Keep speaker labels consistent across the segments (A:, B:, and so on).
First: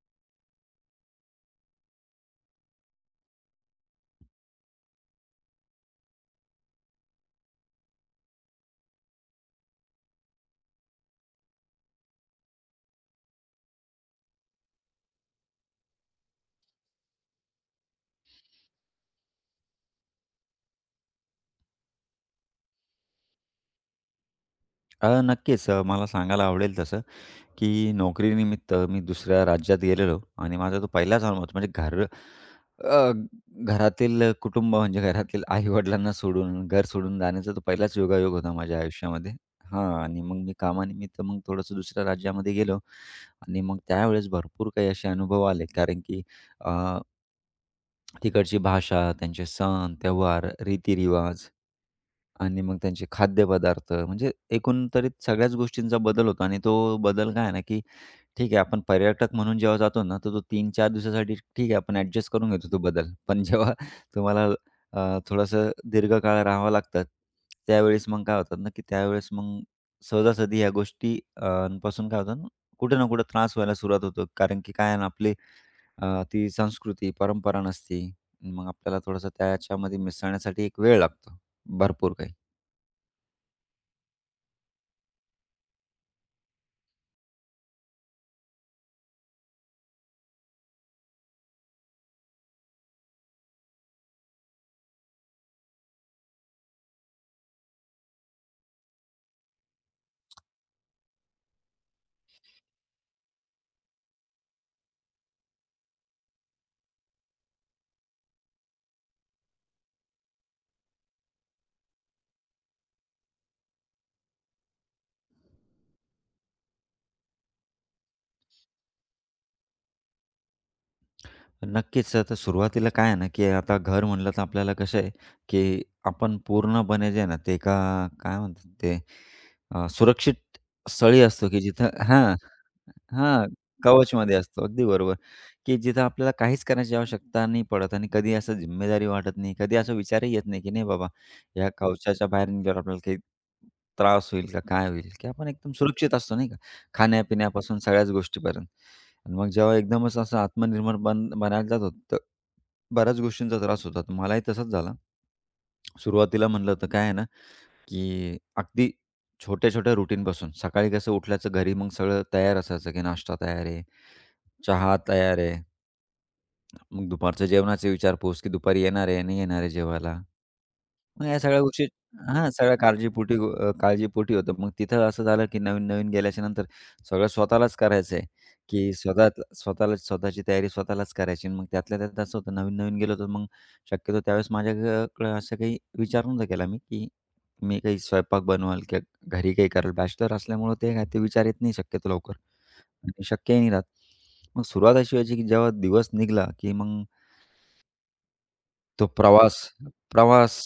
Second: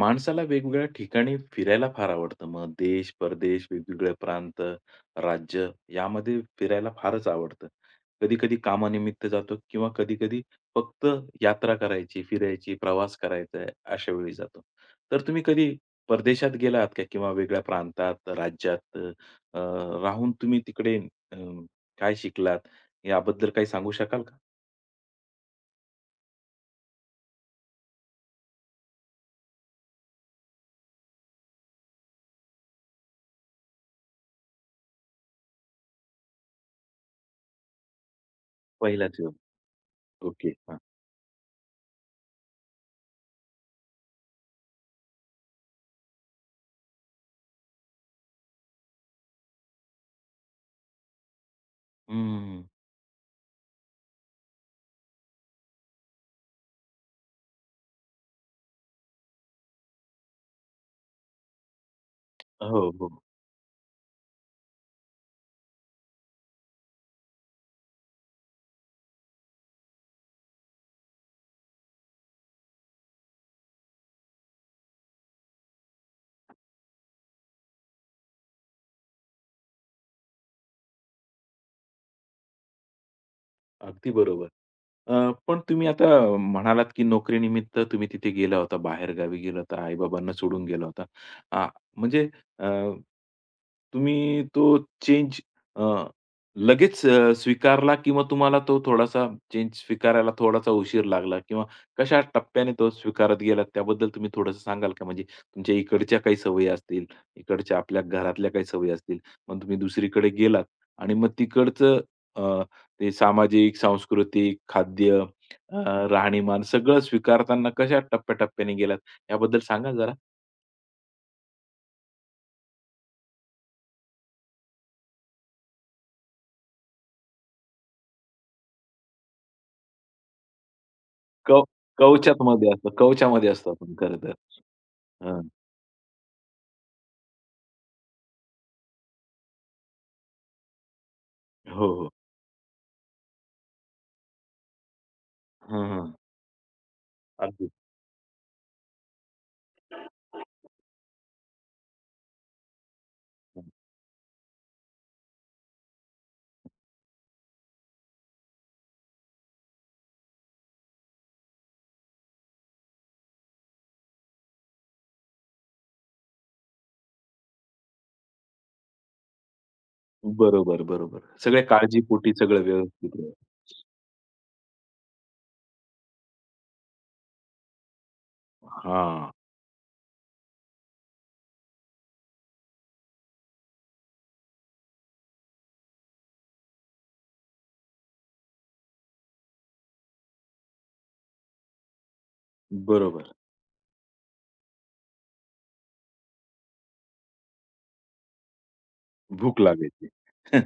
A: माणसाला वेगवेगळ्या ठिकाणी फिरायला फार आवडतं. मग देश, परदेश, वेगवेगळे प्रांत, राज्य यामध्ये फिरायला फारच आवडतं. कधी-कधी कामानिमित्त जातो किंवा कधी-कधी फक्त यात्रा करायची, फिरायची, प्रवास करायचा आहे अशा वेळी जातो. तर तुम्ही कधी परदेशात गेलात का? किंवा वेगळ्या प्रांतात, राज्यात अ, राहून तुम्ही तिकडे अ, काय शिकलात याबद्दल काही सांगू शकाल का?
B: नक्कीच. मला सांगायला आवडेल तसं, की नोकरीनिमित्त मी दुसऱ्या राज्यात गेलेलो आणि माझा तो पहिलाच अनुभव होता. म्हणजे अ, घरातील कुटुंब म्हणजे घरातील आई-वडिलांना सोडून, घर सोडून जाण्याचा तो पहिलाच योगायोग होता माझ्या
A: पहिलाच वेळ.
B: आयुष्यामध्ये. हां, आणि मग
A: ओके.
B: मी
A: हां.
B: कामानिमित्त मग थोडंसं दुसऱ्या राज्यामध्ये गेलो आणि मग त्यावेळेस भरपूर काही असे अनुभव आले. कारण की अ तिकडची भाषा, त्यांचे सण, त्योहार, रीतिरिवाज आणि
A: हं.
B: मग त्यांचे खाद्यपदार्थ म्हणजे एकूण तरी सगळ्याच गोष्टींचा बदल होतो आणि तो बदल काय आहे ना, की ठीक आहे, आपण पर्यटक म्हणून जेव्हा जातो ना, तर तो 3-4 दिवसासाठी ठीक आहे, आपण ॲडजस्ट करून घेतो तो
A: हो, हो.
B: बदल. पण जेव्हा तुम्हाला थोडंसं दीर्घकाळ राहावं लागतात, त्यावेळेस मग काय होतात ना, की त्यावेळेस मग सहजासहजी ह्या गोष्टी पासून काय होतं ना, कुठे ना कुठे त्रास व्हायला सुरुवात होतो. कारण की काय आहे ना, आपली ती संस्कृती, परंपरा नसती. मग आपल्याला थोडंसं त्याच्यामध्ये मिसळण्यासाठी एक वेळ लागतो, भरपूर काही.
A: अगदी बरोबर. पण तुम्ही आता म्हणालात, की नोकरीनिमित्त तुम्ही तिथे गेला होता, बाहेरगावी गेला होता, आई-बाबांना सोडून गेला होता. आ, म्हणजे अ, तुम्ही तो चेंज अ, लगेच स्वीकारला किंवा तुम्हाला तो थोडासा चेंज स्वीकारायला थोडासा उशीर लागला किंवा कशा टप्प्याने तो स्वीकारत गेलात त्याबद्दल तुम्ही थोडंसं सांगाल का? म्हणजे तुमच्या इकडच्या काही सवयी असतील, इकडच्या आपल्या घरातल्या काही सवयी असतील, मग तुम्ही दुसरीकडे गेलात आणि मग तिकडचं ते सामाजिक, सांस्कृतिक, खाद्य, अ, राहणीमान सगळं स्वीकारताना कशा टप्प्याटप्प्याने गेलात याबद्दल सांगा जरा?
B: नक्कीच. आता सुरुवातीला काय आहे ना, की आता घर म्हणलं तर आपल्याला कसं आहे, की आपण पूर्णपणे जे आहे ना, ते एका काय म्हणतात ते सुरक्षित स्थळी असतो, की
A: कव
B: जिथं हां,
A: कवचातमध्ये असतं
B: हां,
A: कवचामध्ये असतो आपण खरं तर.
B: कवचमध्ये असतो. अगदी बरोबर,
A: हां.
B: की जिथं आपल्याला काहीच करायची आवश्यकता नाही पडत आणि कधी असं जिम्मेदारी वाटत नाही. कधी असा विचारही येत नाही, की नाही बाबा, या
A: हो, हो.
B: कवचाच्या बाहेर निघाल्यावर आपल्याला काही त्रास होईल का? काय होईल? की आपण एकदम
A: हां, हां.
B: सुरक्षित असतो नाही का?
A: अगदी.
B: खाण्यापिण्यापासून सगळ्याच गोष्टीपर्यंत. आणि मग जेव्हा एकदमच असं आत्मनिर्भर बनायला जातो तर बऱ्याच गोष्टींचा त्रास होता. तर मलाही तसंच झाला. सुरुवातीला म्हणलं तर काय आहे ना, की अगदी छोट्या-छोट्या रुटीनपासून सकाळी कसं उठल्याचं घरी मग सगळं तयार असायचं, की नाश्ता तयार आहे, चहा तयार आहे. मग दुपारच्या जेवणाची विचारपूस, की दुपारी येणार आहे, नाही येणार आहे जेवायला.
A: बरोबर, बरोबर.
B: मग या सगळ्या
A: सगळ्या
B: गोष्टी
A: काळजीपोटी
B: हां,
A: सगळं
B: सगळ्या
A: व्यवस्थित राहील.
B: काळजीपोटी काळजीपोटी होतं. मग तिथं असं झालं, की नवीन-नवीन गेल्याच्यानंतर सगळं स्वतःलाच करायचं की
A: हां.
B: स्वतःला स्वतःची तयारी स्वतःलाच करायची. मग त्यातल्या त्यात असं होतं नवीन-नवीन गेलो होतो, मग शक्यतो त्यावेळेस माझ्याकडे असं काही विचार नव्हता केला मी, की मी काही स्वयंपाक बनवाल किंवा घरी काही कराल. बॅचलर असल्यामुळं ते काय ते विचार येत नाही शक्यतो लवकर आणि
A: बरोबर.
B: शक्यही नाही राहत. मग सुरुवात अशी व्हायची, की जेव्हा दिवस निघाला, की मग तो प्रवास,
A: भूक लागायची.
B: प्रवास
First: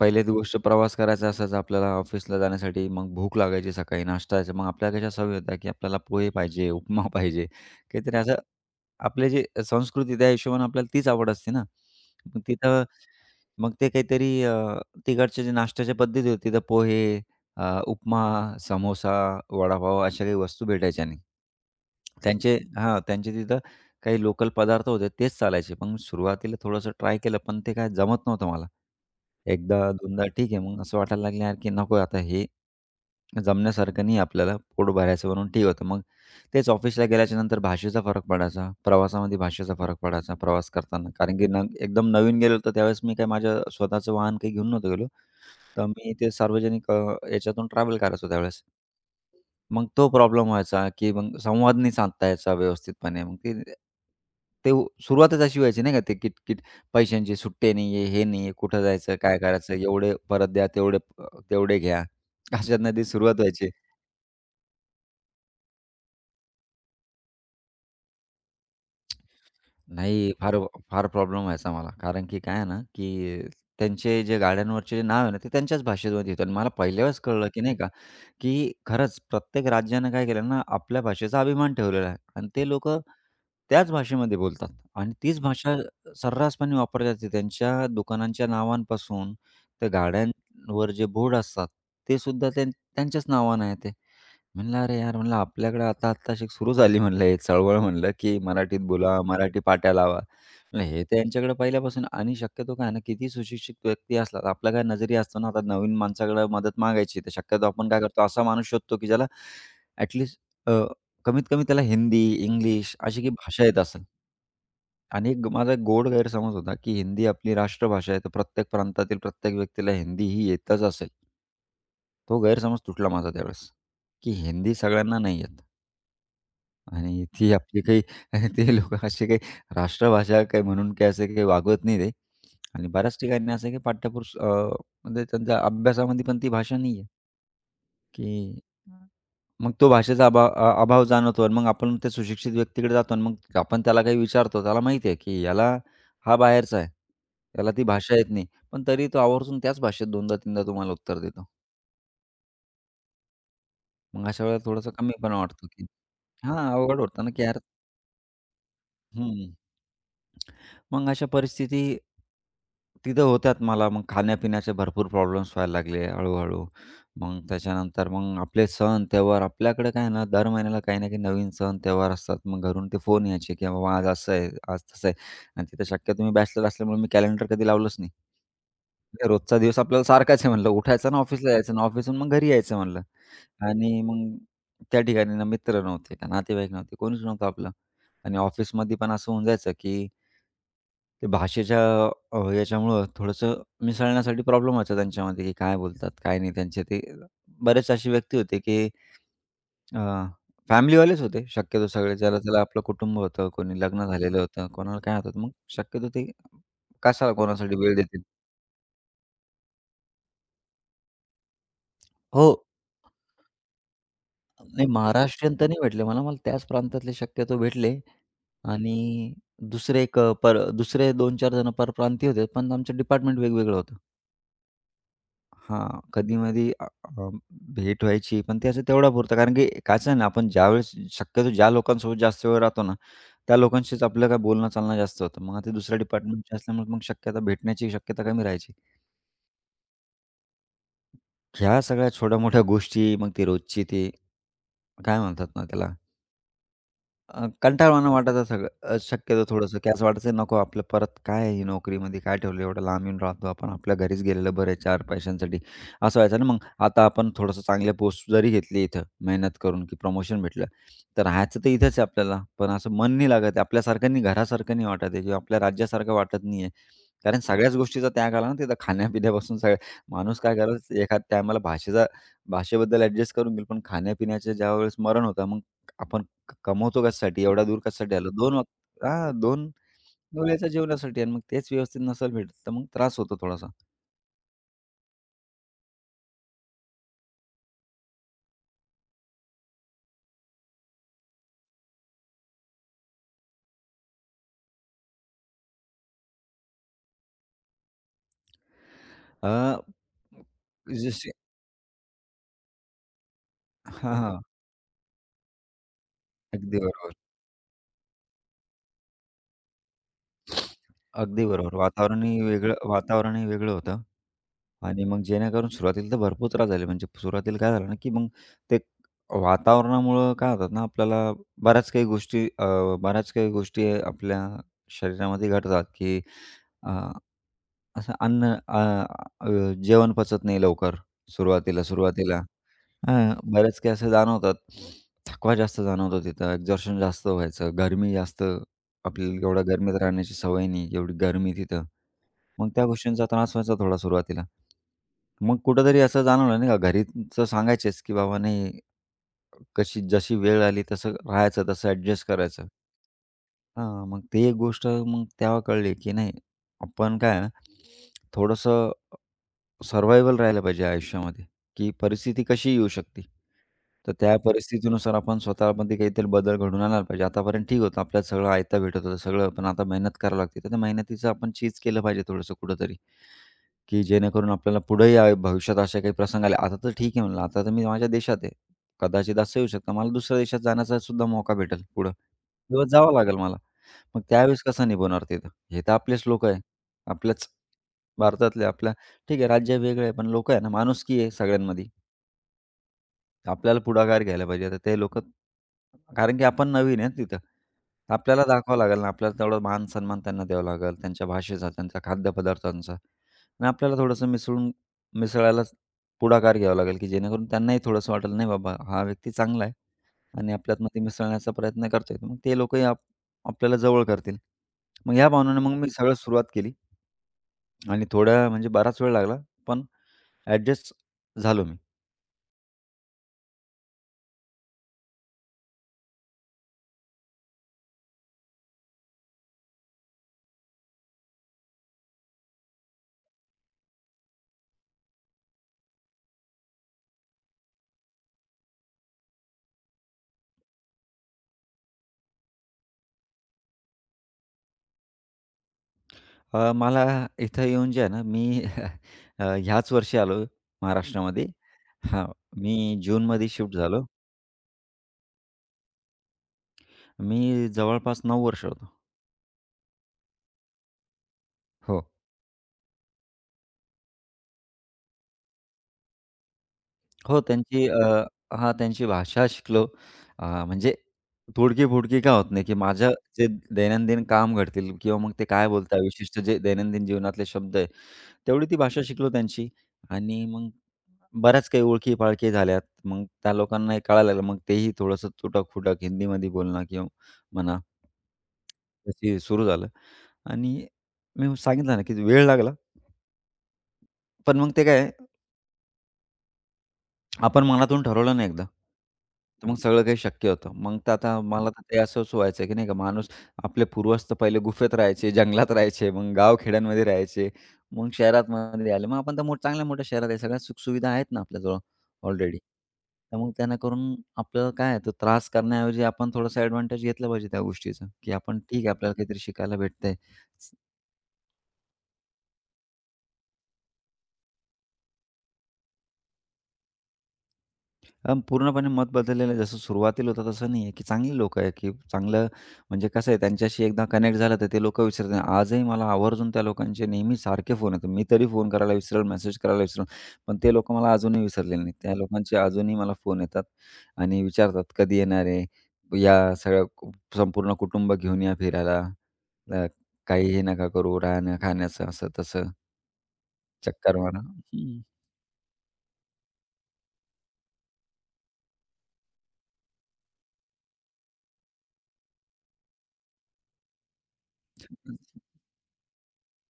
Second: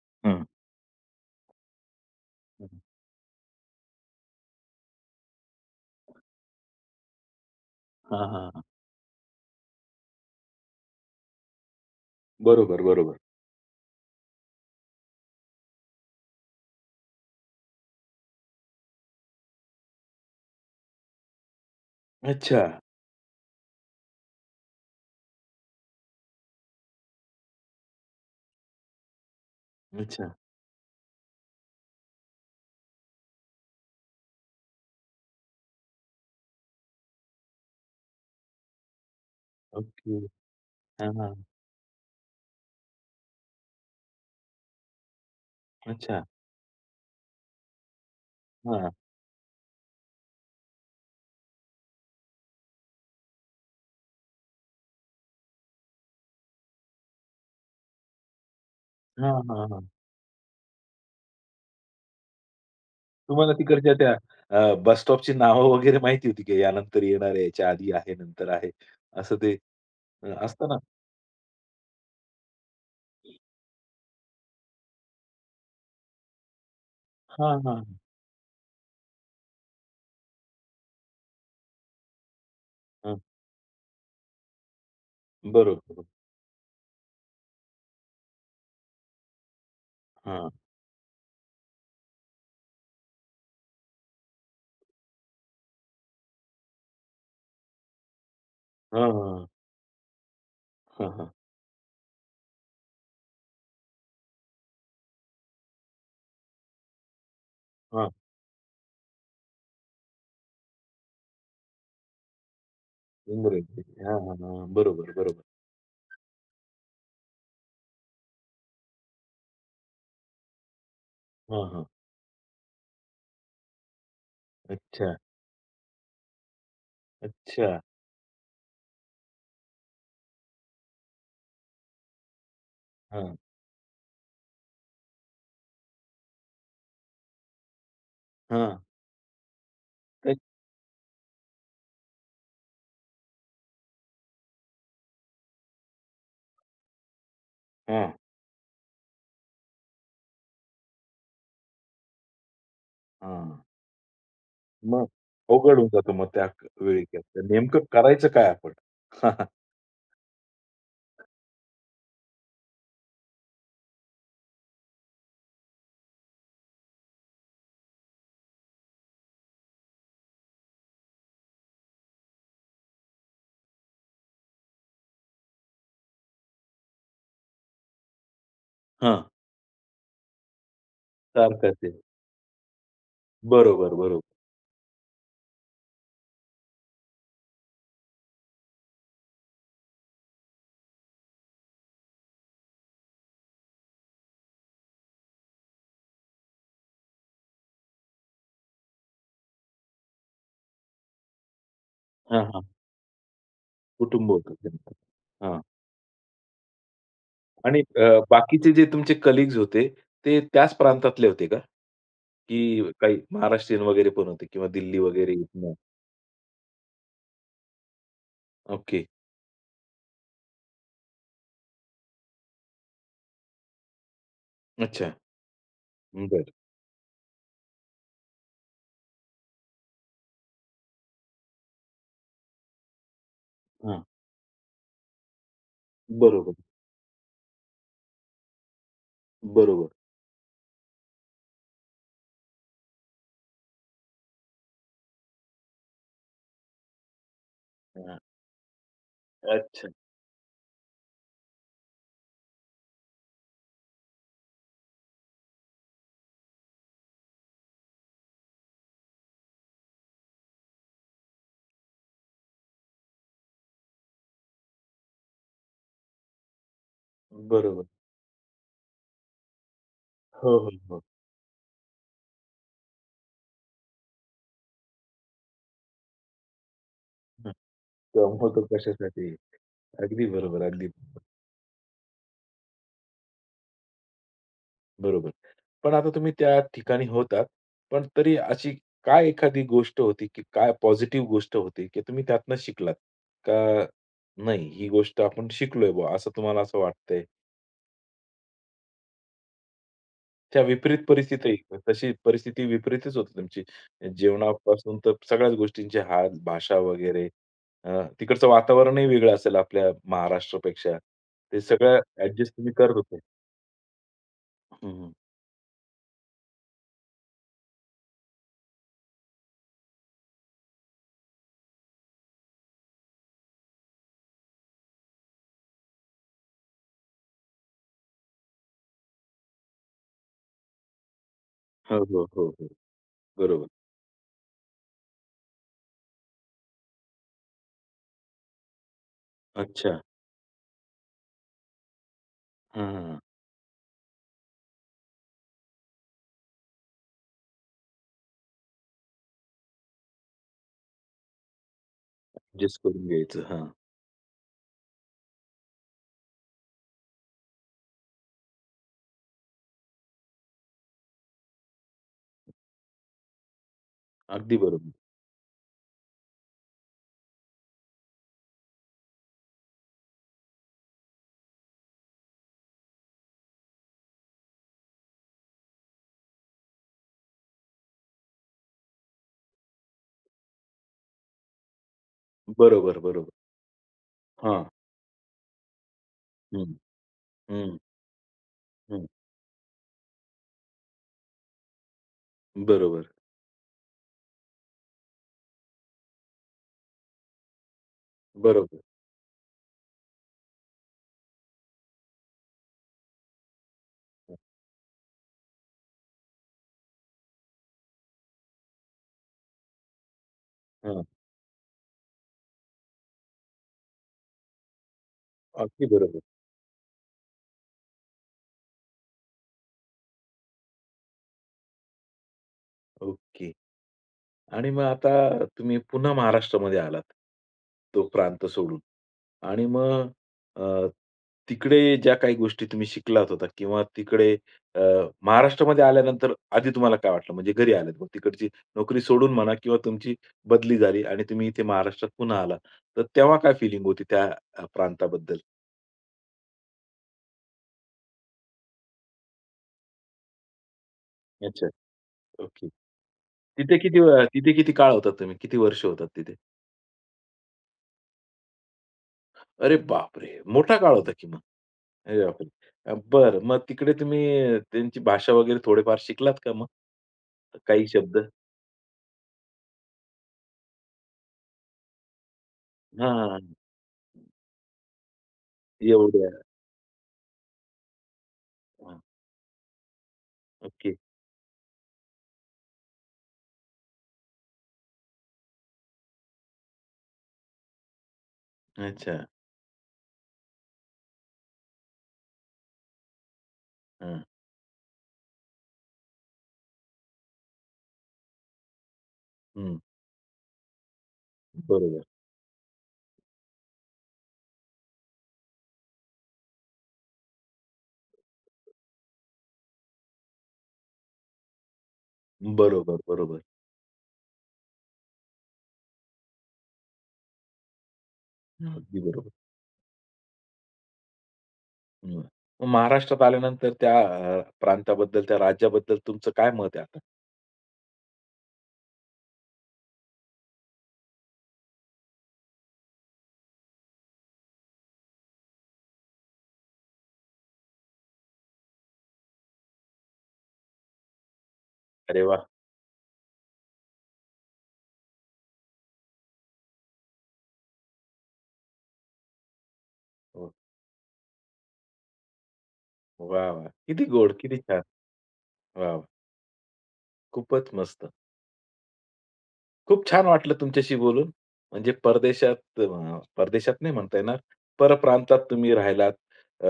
B: पहिलीच
A: हं.
B: गोष्ट प्रवास करायचा असायचा आपल्याला ऑफिसला जाण्यासाठी. मग भूक लागायची सकाळी नाश्तायचा. मग आपल्याला कशा सवयी होत्या, की आपल्याला पोहे पाहिजे, उपमा पाहिजे. काहीतरी
A: हां,
B: असं
A: हां, हां.
B: आपले जे संस्कृती त्या हिशोबाने आपल्याला तीच आवड असते ना. मग
A: बरोबर,
B: तिथं
A: बरोबर.
B: मग ते काहीतरी तिकडच्या जे नाश्त्याच्या पद्धती होती, तर पोहे, उपमा, समोसा, वडापाव अशा काही वस्तू भेटायच्या नाही. त्यांचे
A: अच्छा,
B: हां, त्यांचे तिथं काही लोकल पदार्थ होते तेच चालायचे. पण सुरुवातीला थोडंसं ट्राय केलं, पण ते काय जमत नव्हतं मला. एकदा, दोनदा
A: अच्छा.
B: ठीक आहे, मग असं वाटायला लागलं यार, की नको आता हे जमण्यासारखं नाही आपल्याला, पोट भरायचं म्हणून ठीक होतं. मग तेच ऑफिसला गेल्याच्या नंतर भाषेचा फरक पडायचा. प्रवासामध्ये भाषेचा फरक
A: ओके.
B: पडायचा, प्रवास करताना.
A: हां, हां.
B: कारण की न एकदम नवीन गेलो होतो त्यावेळेस मी काय माझ्या स्वतःचं वाहन काही घेऊन नव्हतो गेलो. तर मी
A: अच्छा.
B: ते सार्वजनिक याच्यातून ट्रॅव्हल करायचो त्यावेळेस.
A: हां.
B: मग तो प्रॉब्लेम व्हायचा, की मग संवाद नाही साधता यायचा व्यवस्थितपणे. मग ते ते उ- सुरुवातच अशी व्हायची नाही का ते किटकिट पैशांची सुट्टे नाही आहे, हे नाही आहे, कुठं जायचं,
A: हां,
B: काय
A: हां,
B: करायचं,
A: हां.
B: एवढे परत द्या, तेवढे तेवढे घ्या. अशातनं ती सुरुवात
A: तुम्हाला
B: व्हायची.
A: तिकडच्या त्या बस स्टॉपची नावं वगैरे माहिती होती की यानंतर येणार आहे, याच्या आधी आहे, नंतर आहे. असं ते
B: नाही, फार
A: असतं ना
B: फार प्रॉब्लेम व्हायचा मला. कारण की काय आहे ना, की त्यांचे जे गाड्यांवरचे जे नाव आहे ना, ते त्यांच्याच भाषेमध्ये येतं आणि मला पहिल्या वेळेस कळलं,
A: हां,
B: की नाही
A: हां,
B: का, की खरंच प्रत्येक राज्यानं काय केलं ना, आपल्या भाषेचा अभिमान ठेवलेला आहे आणि ते लोकं
A: हां.
B: त्याच भाषेमध्ये बोलतात आणि तीच भाषा
A: बरोबर.
B: सर्रासपणे वापरली जाते. त्यांच्या दुकानांच्या नावांपासून, त्या
A: हां,
B: गाड्यांवर जे बोर्ड असतात, ते सुद्धा त्यांच्याच नावानं आहे ते. म्हणलं, "अरे यार," म्हणलं, "आपल्याकडे आता आत्ताशी सुरू झाली," म्हणलं, "एक चळवळ," म्हणलं, "की मराठीत
A: हां,
B: बोला,
A: हां,
B: मराठी पाट्या लावा." म्हणलं, "हे
A: हां,
B: तर
A: हां,
B: यांच्याकडे पहिल्यापासून" आणि शक्यतो काय आहे ना, किती सुशिक्षित व्यक्ती असला, तर आपला काय नजरिया असतो ना, आता नवीन माणसाकडे मदत मागायची, तर शक्यतो आपण काय
A: हां.
B: करतो, असा माणूस शोधतो की ज्याला ॲटलीस्ट कमीत कमी त्याला हिंदी, इंग्लिश अशी काही भाषा येत
A: इंग्रजी.
B: असेल.
A: हां, हां, हां. बरोबर,
B: आणि
A: बरोबर.
B: एक माझा एक गोड गैरसमज होता, की हिंदी आपली राष्ट्रभाषा आहे, तर प्रत्येक प्रांतातील प्रत्येक व्यक्तीला हिंदी ही येतच असेल.
A: हां, हां.
B: तो गैरसमज तुटला माझा त्यावेळेस, की हिंदी
A: अच्छा,
B: सगळ्यांना नाही येत आणि ती
A: अच्छा.
B: आपली काही ते लोकं अशी काही राष्ट्रभाषा काही म्हणून काही असं काही वागवत नाही ते आणि बऱ्याच
A: हां,
B: ठिकाणी असं आहे की म्हणजे त्यांच्या अभ्यासामध्ये पण ती भाषा नाही आहे, की
A: हां.
B: मग तो भाषेचा
A: ते
B: अभाव जाणवतो आणि मग आपण त्या सुशिक्षित व्यक्तीकडे जातो आणि मग आपण त्याला काही विचारतो. त्याला माहिती आहे की याला हा बाहेरचा आहे. त्याला ती
A: हां,
B: भाषा येत नाही. पण तरी तो आवर्जून त्याच भाषेत 2दा-3दा तुम्हाला उत्तर देतो.
A: हां.
B: मग अशा वेळेला थोडंसं
A: मग
B: कमी पण वाटतो,
A: अवघड
B: की
A: होऊन जातं मग त्या
B: हां, अवघड
A: वेळी
B: होतं ना,
A: तर
B: की यार
A: नेमकं करायचं काय आपण?
B: हं. मग अशा परिस्थिती तिथं होत्यात मला. मग खाण्यापिण्याचे भरपूर प्रॉब्लेम्स व्हायला लागले हळू. मग त्याच्यानंतर मग आपले सण, त्योहार आपल्याकडे काय आहे ना, दर महिन्याला काही ना काही नवीन सण, त्योहार असतात. मग घरून ते फोन यायचे, की बाबा आज असं आहे, आज तसं आहे. आणि तिथं शक्यतो मी बॅचलर असल्यामुळे मी कॅलेंडर कधी लावलंच नाही.
A: हां,
B: म्हणजे रोजचा दिवस आपल्याला सारखाच आहे म्हणलं. उठायचं आणि ऑफिसला जायचं
A: सारखं
B: आणि
A: ते.
B: ऑफिसहून मग घरी यायचं म्हणलं.
A: बरोबर,
B: आणि
A: बरोबर.
B: मग त्या ठिकाणी ना मित्र नव्हते, का नातेवाईक नव्हते, कोणीच नव्हतं आपलं. आणि ऑफिसमध्ये पण असं होऊन जायचं, की ते भाषेच्या याच्यामुळं थोडंसं मिसळण्यासाठी प्रॉब्लेम व्हायचा त्यांच्यामध्ये, की काय बोलतात, काय नाही. त्यांचे ते बरेच अशी व्यक्ती होते, की अ, फॅमिलीवालेच होते शक्यतो सगळे. हो.
A: हां,
B: ज्याला-त्याला
A: हां.
B: आपलं कुटुंब होतं, कोणी लग्न
A: कुटुंब
B: झालेलं
A: होतं
B: होतं,
A: त्यांचं.
B: कोणाला काय होतं. मग
A: हां.
B: शक्यतो ते कशाला कोणासाठी
A: आणि
B: वेळ देतील?
A: बाकीचे जे तुमचे कलीग्स होते, ते त्याच प्रांतातले होते का?
B: हो.
A: की काही महाराष्ट्रीयन वगैरे पण होते किंवा
B: नाही,
A: दिल्ली वगैरे
B: महाराष्ट्रीयन तर
A: इथनं?
B: नाही भेटले मला. मला त्याच प्रांतातले शक्यतो भेटले
A: ओके.
B: आणि दुसरे एक अ, पर दुसरे 2-4 जण परप्रांतीय होते, पण आमचं डिपार्टमेंट वेगवेगळं होतं.
A: अच्छा.
B: हां,
A: बरं.
B: कधी-मधी अ, अ, भेट व्हायची, पण ते असं तेवढ्यापुरतं. कारण की कसं आहे ना, आपण ज्यावेळेस शक्यतो ज्या लोकांसोबत जास्त वेळ राहतो ना, त्या लोकांशीच
A: हां.
B: आपलं काय बोलणं-चालणं जास्त होतं. मग आता दुसऱ्या
A: बरोबर,
B: डिपार्टमेंटचे असल्यामुळे मग शक्यता भेटण्याची शक्यता कमी राहायची.
A: बरोबर.
B: ह्या सगळ्या छोट्या-मोठ्या गोष्टी, मग ती रोजची ती काय म्हणतात ना त्याला कंटाळवाणं
A: हां.
B: वाटायचं सगळं शक्यतो थोडंसं,
A: अच्छा.
B: की असं वाटायचं नको आपलं परत काय ही नोकरीमध्ये काय ठेवलं एवढं लांब येऊन राहतो आपण, आपल्या घरीच गेलेलं बरं आहे 4 पैशांसाठी. असं व्हायचं ना मग. आता आपण थोडंसं चांगल्या पोस्ट जरी घेतली इथं मेहनत करून, की प्रमोशन भेटलं, तर राहायचं तर इथेच आहे आपल्याला, पण असं मन नाही लागत आहे. आपल्यासारखं नाही, घरासारखं नाही वाटत आहे किंवा आपल्या राज्यासारखं वाटत नाही आहे. कारण सगळ्याच
A: बरोबर.
B: गोष्टीचा त्याग आला ना तिथं खाण्यापिण्यापासून सगळं. माणूस काय
A: हो, हो,
B: करेल
A: हो.
B: एखाद टायमाला भाषेबद्दल ॲडजस्ट करून घेईल, पण खाण्यापिण्याचं ज्यावेळेस मरण होतं, मग आपण कमवतो कशासाठी?
A: हं.
B: एवढ्या दूर कशासाठी आलो? दोन
A: कमवतो
B: वाक
A: कशासाठी?
B: हां, 2
A: अगदी बरोबर,
B: वेळेच्या
A: अगदी.
B: जेवणासाठी आणि मग तेच व्यवस्थित नसेल भेटत, तर मग त्रास होतो थोडासा.
A: बरोबर. पण आता तुम्ही त्या ठिकाणी होतात. पण तरी अशी काय एखादी गोष्ट होती, की काय पॉझिटिव्ह गोष्ट होती, की तुम्ही त्यातनं शिकलात? का नाही, ही गोष्ट आपण शिकलोय बुवा, असं तुम्हाला असं वाटतंय?
B: अ,
A: त्या विपरीत
B: जसे
A: परिस्थिती तशी परिस्थिती विपरीतच होती तुमची.
B: हां, हां.
A: जेवणापासून तर सगळ्याच गोष्टींचे हाल, भाषा
B: अगदी बरोबर.
A: वगैरे. तिकडचं वातावरणही वेगळं असेल आपल्या महाराष्ट्रापेक्षा.
B: अगदी
A: ते
B: बरोबर.
A: सगळं
B: वातावरणही
A: ॲडजस्ट तुम्ही
B: वेगळं
A: करत होते.
B: वातावरणही वेगळं होतं आणि
A: हं,
B: मग जेणेकरून सुरुवातीला तर भरपूर त्रास झाले. म्हणजे सुरुवातीला काय झालं ना, की मग ते वातावरणामुळं काय होतात ना, आपल्याला बऱ्याच काही गोष्टी अ, बऱ्याच काही गोष्टी आपल्या शरीरामध्ये घडतात, की असं अ, जेवण पचत नाही लवकर सुरुवातीला,
A: हो, हो,
B: सुरुवातीला.
A: हो, हो.
B: हां,
A: बरोबर.
B: बरेच काही असं जाणवतात. थकवा जास्त जाणवतो तिथं, एक्झॉर्शन जास्त व्हायचं, गरमी जास्त आपल्याला एवढ्या गरमीत
A: अच्छा.
B: राहण्याची सवय नाही, एवढी गरमी तिथं. मग त्या
A: हां,
B: गोष्टींचा त्रास व्हायचा थोडा सुरुवातीला. मग कुठेतरी असं जाणवलं नाही का घरीच सांगायचेच, की बाबा नाही कशी जशी वेळ आली तसं राहायचं, तसं ॲडजस्ट करायचं.
A: ऍडजस्ट करून घ्यायचं. हां.
B: हां, मग ते एक गोष्ट मग तेव्हा कळली, की नाही आपण काय आहे ना, थोडंसं सर्व्हायव्हल राहिलं पाहिजे आयुष्यामध्ये, की परिस्थिती कशी येऊ शकते. तर त्या
A: अगदी बरोबर.
B: परिस्थितीनुसार आपण स्वतःमध्ये काहीतरी बदल घडवून आणायला पाहिजे. आतापर्यंत ठीक होतं, आपल्याला सगळं आयतं भेटत होतं सगळं, पण आता मेहनत करावी लागते. तर त्या मेहनतीचं आपण चीज केलं पाहिजे थोडंसं कुठेतरी. की जेणेकरून आपल्याला पुढेही भविष्यात असे काही प्रसंग आले. आता तर ठीक आहे म्हणलं, आता तर मी माझ्या देशात आहे. कदाचित असं येऊ शकतं मला दुसऱ्या देशात जाण्याचा सुद्धा मौका भेटेल पुढं किंवा
A: बरोबर,
B: जावं
A: बरोबर.
B: लागेल मला. मग त्यावेळेस
A: हां.
B: कसं निभवणार तिथं? हे तर आपलेच लोकं आहे.
A: हं,
B: आपल्याच
A: हं,
B: भारतातले
A: हं.
B: ठीक आहे, राज्य वेगळं आहे, पण लोकं आहे ना, माणुसकी आहे सगळ्यांमध्ये.
A: बरोबर,
B: आपल्याला पुढाकार घ्यायला पाहिजे. आता ते लोकं, कारण की आपण नवीन आहे तिथं. आपल्याला
A: बरोबर.
B: दाखवावं लागेल ना, आपल्याला तेवढा मान-सन्मान त्यांना द्यावा लागेल, त्यांच्या भाषेचा, त्यांच्या खाद्यपदार्थांचा आणि आपल्याला थोडंसं मिसळून मिसळायलाच पुढाकार घ्यावा लागेल, की जेणेकरून त्यांनाही थोडंसं वाटेल, नाही बाबा हा व्यक्ती चांगला आहे आणि आपल्यातमध्ये
A: हां,
B: मिसळण्याचा प्रयत्न करतोय. तर मग ते लोकंही आपल्याला जवळ करतील. मग ह्या भावनेने मग
A: अगदी
B: मी सगळं
A: बरोबर.
B: सुरुवात केली आणि थोड्या म्हणजे बराच वेळ लागला, पण ॲडजस्ट झालो मी.
A: ओके. आणि मग आता तुम्ही पुन्हा महाराष्ट्रामध्ये आलात, तो प्रांत सोडून आणि मग अ, तिकडे ज्या काही गोष्टी तुम्ही शिकलात होता किंवा तिकडे अ, महाराष्ट्रामध्ये आल्यानंतर आधी तुम्हाला काय वाटलं? म्हणजे घरी आलेत मग तिकडची नोकरी सोडून म्हणा किंवा तुमची बदली झाली आणि तुम्ही इथे महाराष्ट्रात पुन्हा आला. तर तेव्हा काय फीलिंग होती त्या प्रांताबद्दल?
B: मला इथं येऊन जे आहे ना, मी ह्याच वर्षी आलो महाराष्ट्रामध्ये.
A: अच्छा.
B: हां,
A: ओके.
B: मी जूनमध्ये शिफ्ट झालो.
A: तिथे किती काळ होतात तुम्ही? किती वर्ष होतात तिथे?
B: मी जवळपास 9 वर्ष होतो.
A: अरे बापरे! मोठा काळ होता की
B: हो.
A: अरे बापरे! बरं. मग तिकडे तुम्ही त्यांची भाषा वगैरे थोडेफार शिकलात का मग?
B: हो,
A: काही
B: त्यांची अ,
A: शब्द?
B: हां, त्यांची भाषा शिकलो. म्हणजे तोडकी-फोडकी का होत नाही, की माझं
A: हां.
B: जे दैनंदिन काम घडतील किंवा मग ते काय बोलतात
A: एवढ्या.
B: विशिष्ट जे दैनंदिन जीवनातले शब्द आहे, तेवढी ती
A: हां.
B: भाषा शिकलो त्यांची आणि मग
A: ओके.
B: बऱ्याच काही ओळखी-पाळखी झाल्यात. मग त्या लोकांनाही कळायला लागलं. मग तेही थोडंसं तुटक-फुटक हिंदीमध्ये बोलणं किंवा म्हणा
A: अच्छा.
B: तशी सुरू झालं आणि मी सांगितलं ना, की वेळ लागला.
A: हां.
B: पण मग ते काय आपण मनातून ठरवलं ना एकदा, तर मग हं,
A: हं.
B: सगळं काही शक्य होतं. मग तर आता मला तर ते
A: बरोबर.
B: असंच व्हायचं की नाही का माणूस आपले पूर्वज तर पहिले गुफेत राहायचे, जंगलात राहायचे, मग गावखेड्यांमध्ये राहायचे, मग शहरामध्ये आले. मग आपण तर चांगल्या मोठ्या शहरात आहे. सगळ्या सुखसुविधा आहेत ना आपल्याजवळ ऑलरेडी.
A: बरोबर,
B: तर
A: बरोबर.
B: मग त्यांना करून आपल्याला काय आहे, तो त्रास करण्याऐवजी आपण थोडासा एडव्हांटेज घेतला पाहिजे त्या गोष्टीचा, की आपण
A: हं.
B: ठीक आहे,
A: अगदी
B: आपल्याला
A: बरोबर.
B: काहीतरी शिकायला भेटतंय.
A: हं. मग महाराष्ट्रात आल्यानंतर त्या प्रांताबद्दल, त्या राज्याबद्दल तुमचं काय मत आहे आता?
B: पूर्णपणे मत बदललेलं आहे. जसं सुरुवातीला होतं तसं नाही आहे, की चांगली लोकं आहे, की चांगलं म्हणजे कसं आहे त्यांच्याशी एकदा कनेक्ट झालं तर ते लोकं विसरत नाही. आजही मला आवर्जून त्या लोकांचे नेहमी सारखे फोन येतात. मी तरी फोन करायला विसरेल, मेसेज करायला विसरेल, पण ते लोकं मला अजूनही विसरलेले नाहीत. त्या
A: अरे वाह!
B: लोकांचे अजूनही मला फोन येतात आणि विचारतात, "कधी येणार आहे? या सगळं कु संपूर्ण कुटुंब घेऊन या फिरायला. अ,
A: वाह,
B: काही हे नका करू, राहण्या-खाण्याचं असं-तसं,
A: वाह! वाह! किती
B: चक्कर
A: गोड,
B: मारा."
A: किती छान.
B: हं.
A: वाह, वाह! खूपच मस्त. खूप छान वाटलं तुमच्याशी बोलून. म्हणजे परदेशात नाही म्हणता येणार, परप्रांतात तुम्ही राहिलात, अ,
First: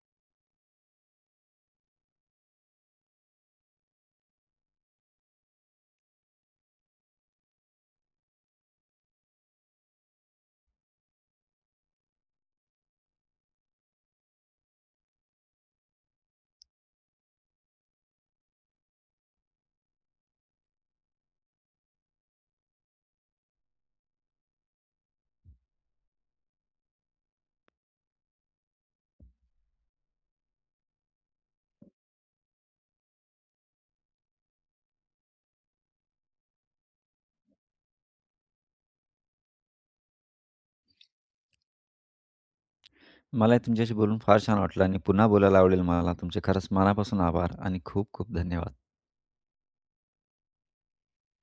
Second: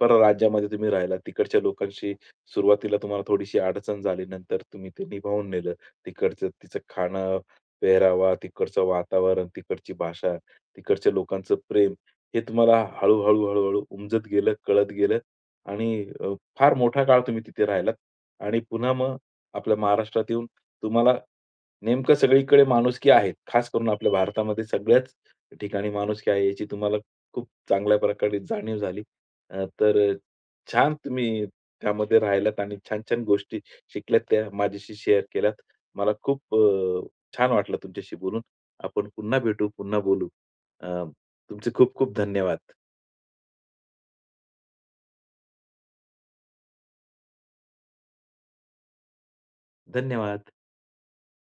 A: परराज्यामध्ये तुम्ही राहिलात. तिकडच्या लोकांशी सुरुवातीला तुम्हाला थोडीशी अडचण झाली. नंतर तुम्ही ते निभावून नेलं. तिकडचं तिचं खाणं, पेहरावा, तिकडचं वातावरण, तिकडची भाषा, तिकडच्या लोकांचं प्रेम हे तुम्हाला हळू-हळू, हळू-हळू उमजत गेलं, कळत गेलं आणि अ, फार मोठा काळ तुम्ही तिथे राहिलात आणि पुन्हा मग आपल्या महाराष्ट्रात येऊन तुम्हाला नेमकं सगळीकडे माणुसकी आहे. खास करून आपल्या भारतामध्ये सगळ्याच ठिकाणी माणुसकी आहे याची तुम्हाला खूप चांगल्या प्रकारे जाणीव झाली. तर छान तुम्ही त्यामध्ये राहिलात आणि छान-छान गोष्टी शिकल्यात त्या माझ्याशी शेअर केल्यात. मला खूप छान वाटलं तुमच्याशी बोलून. आपण पुन्हा भेटू, पुन्हा बोलू. अ, तुमचे खूप खूप धन्यवाद.
B: मलाही तुमच्याशी बोलून फार छान वाटलं आणि पुन्हा बोलायला आवडेल मला. तुमचे खरंच मनापासून आभार आणि खूप खूप धन्यवाद.
A: धन्यवाद.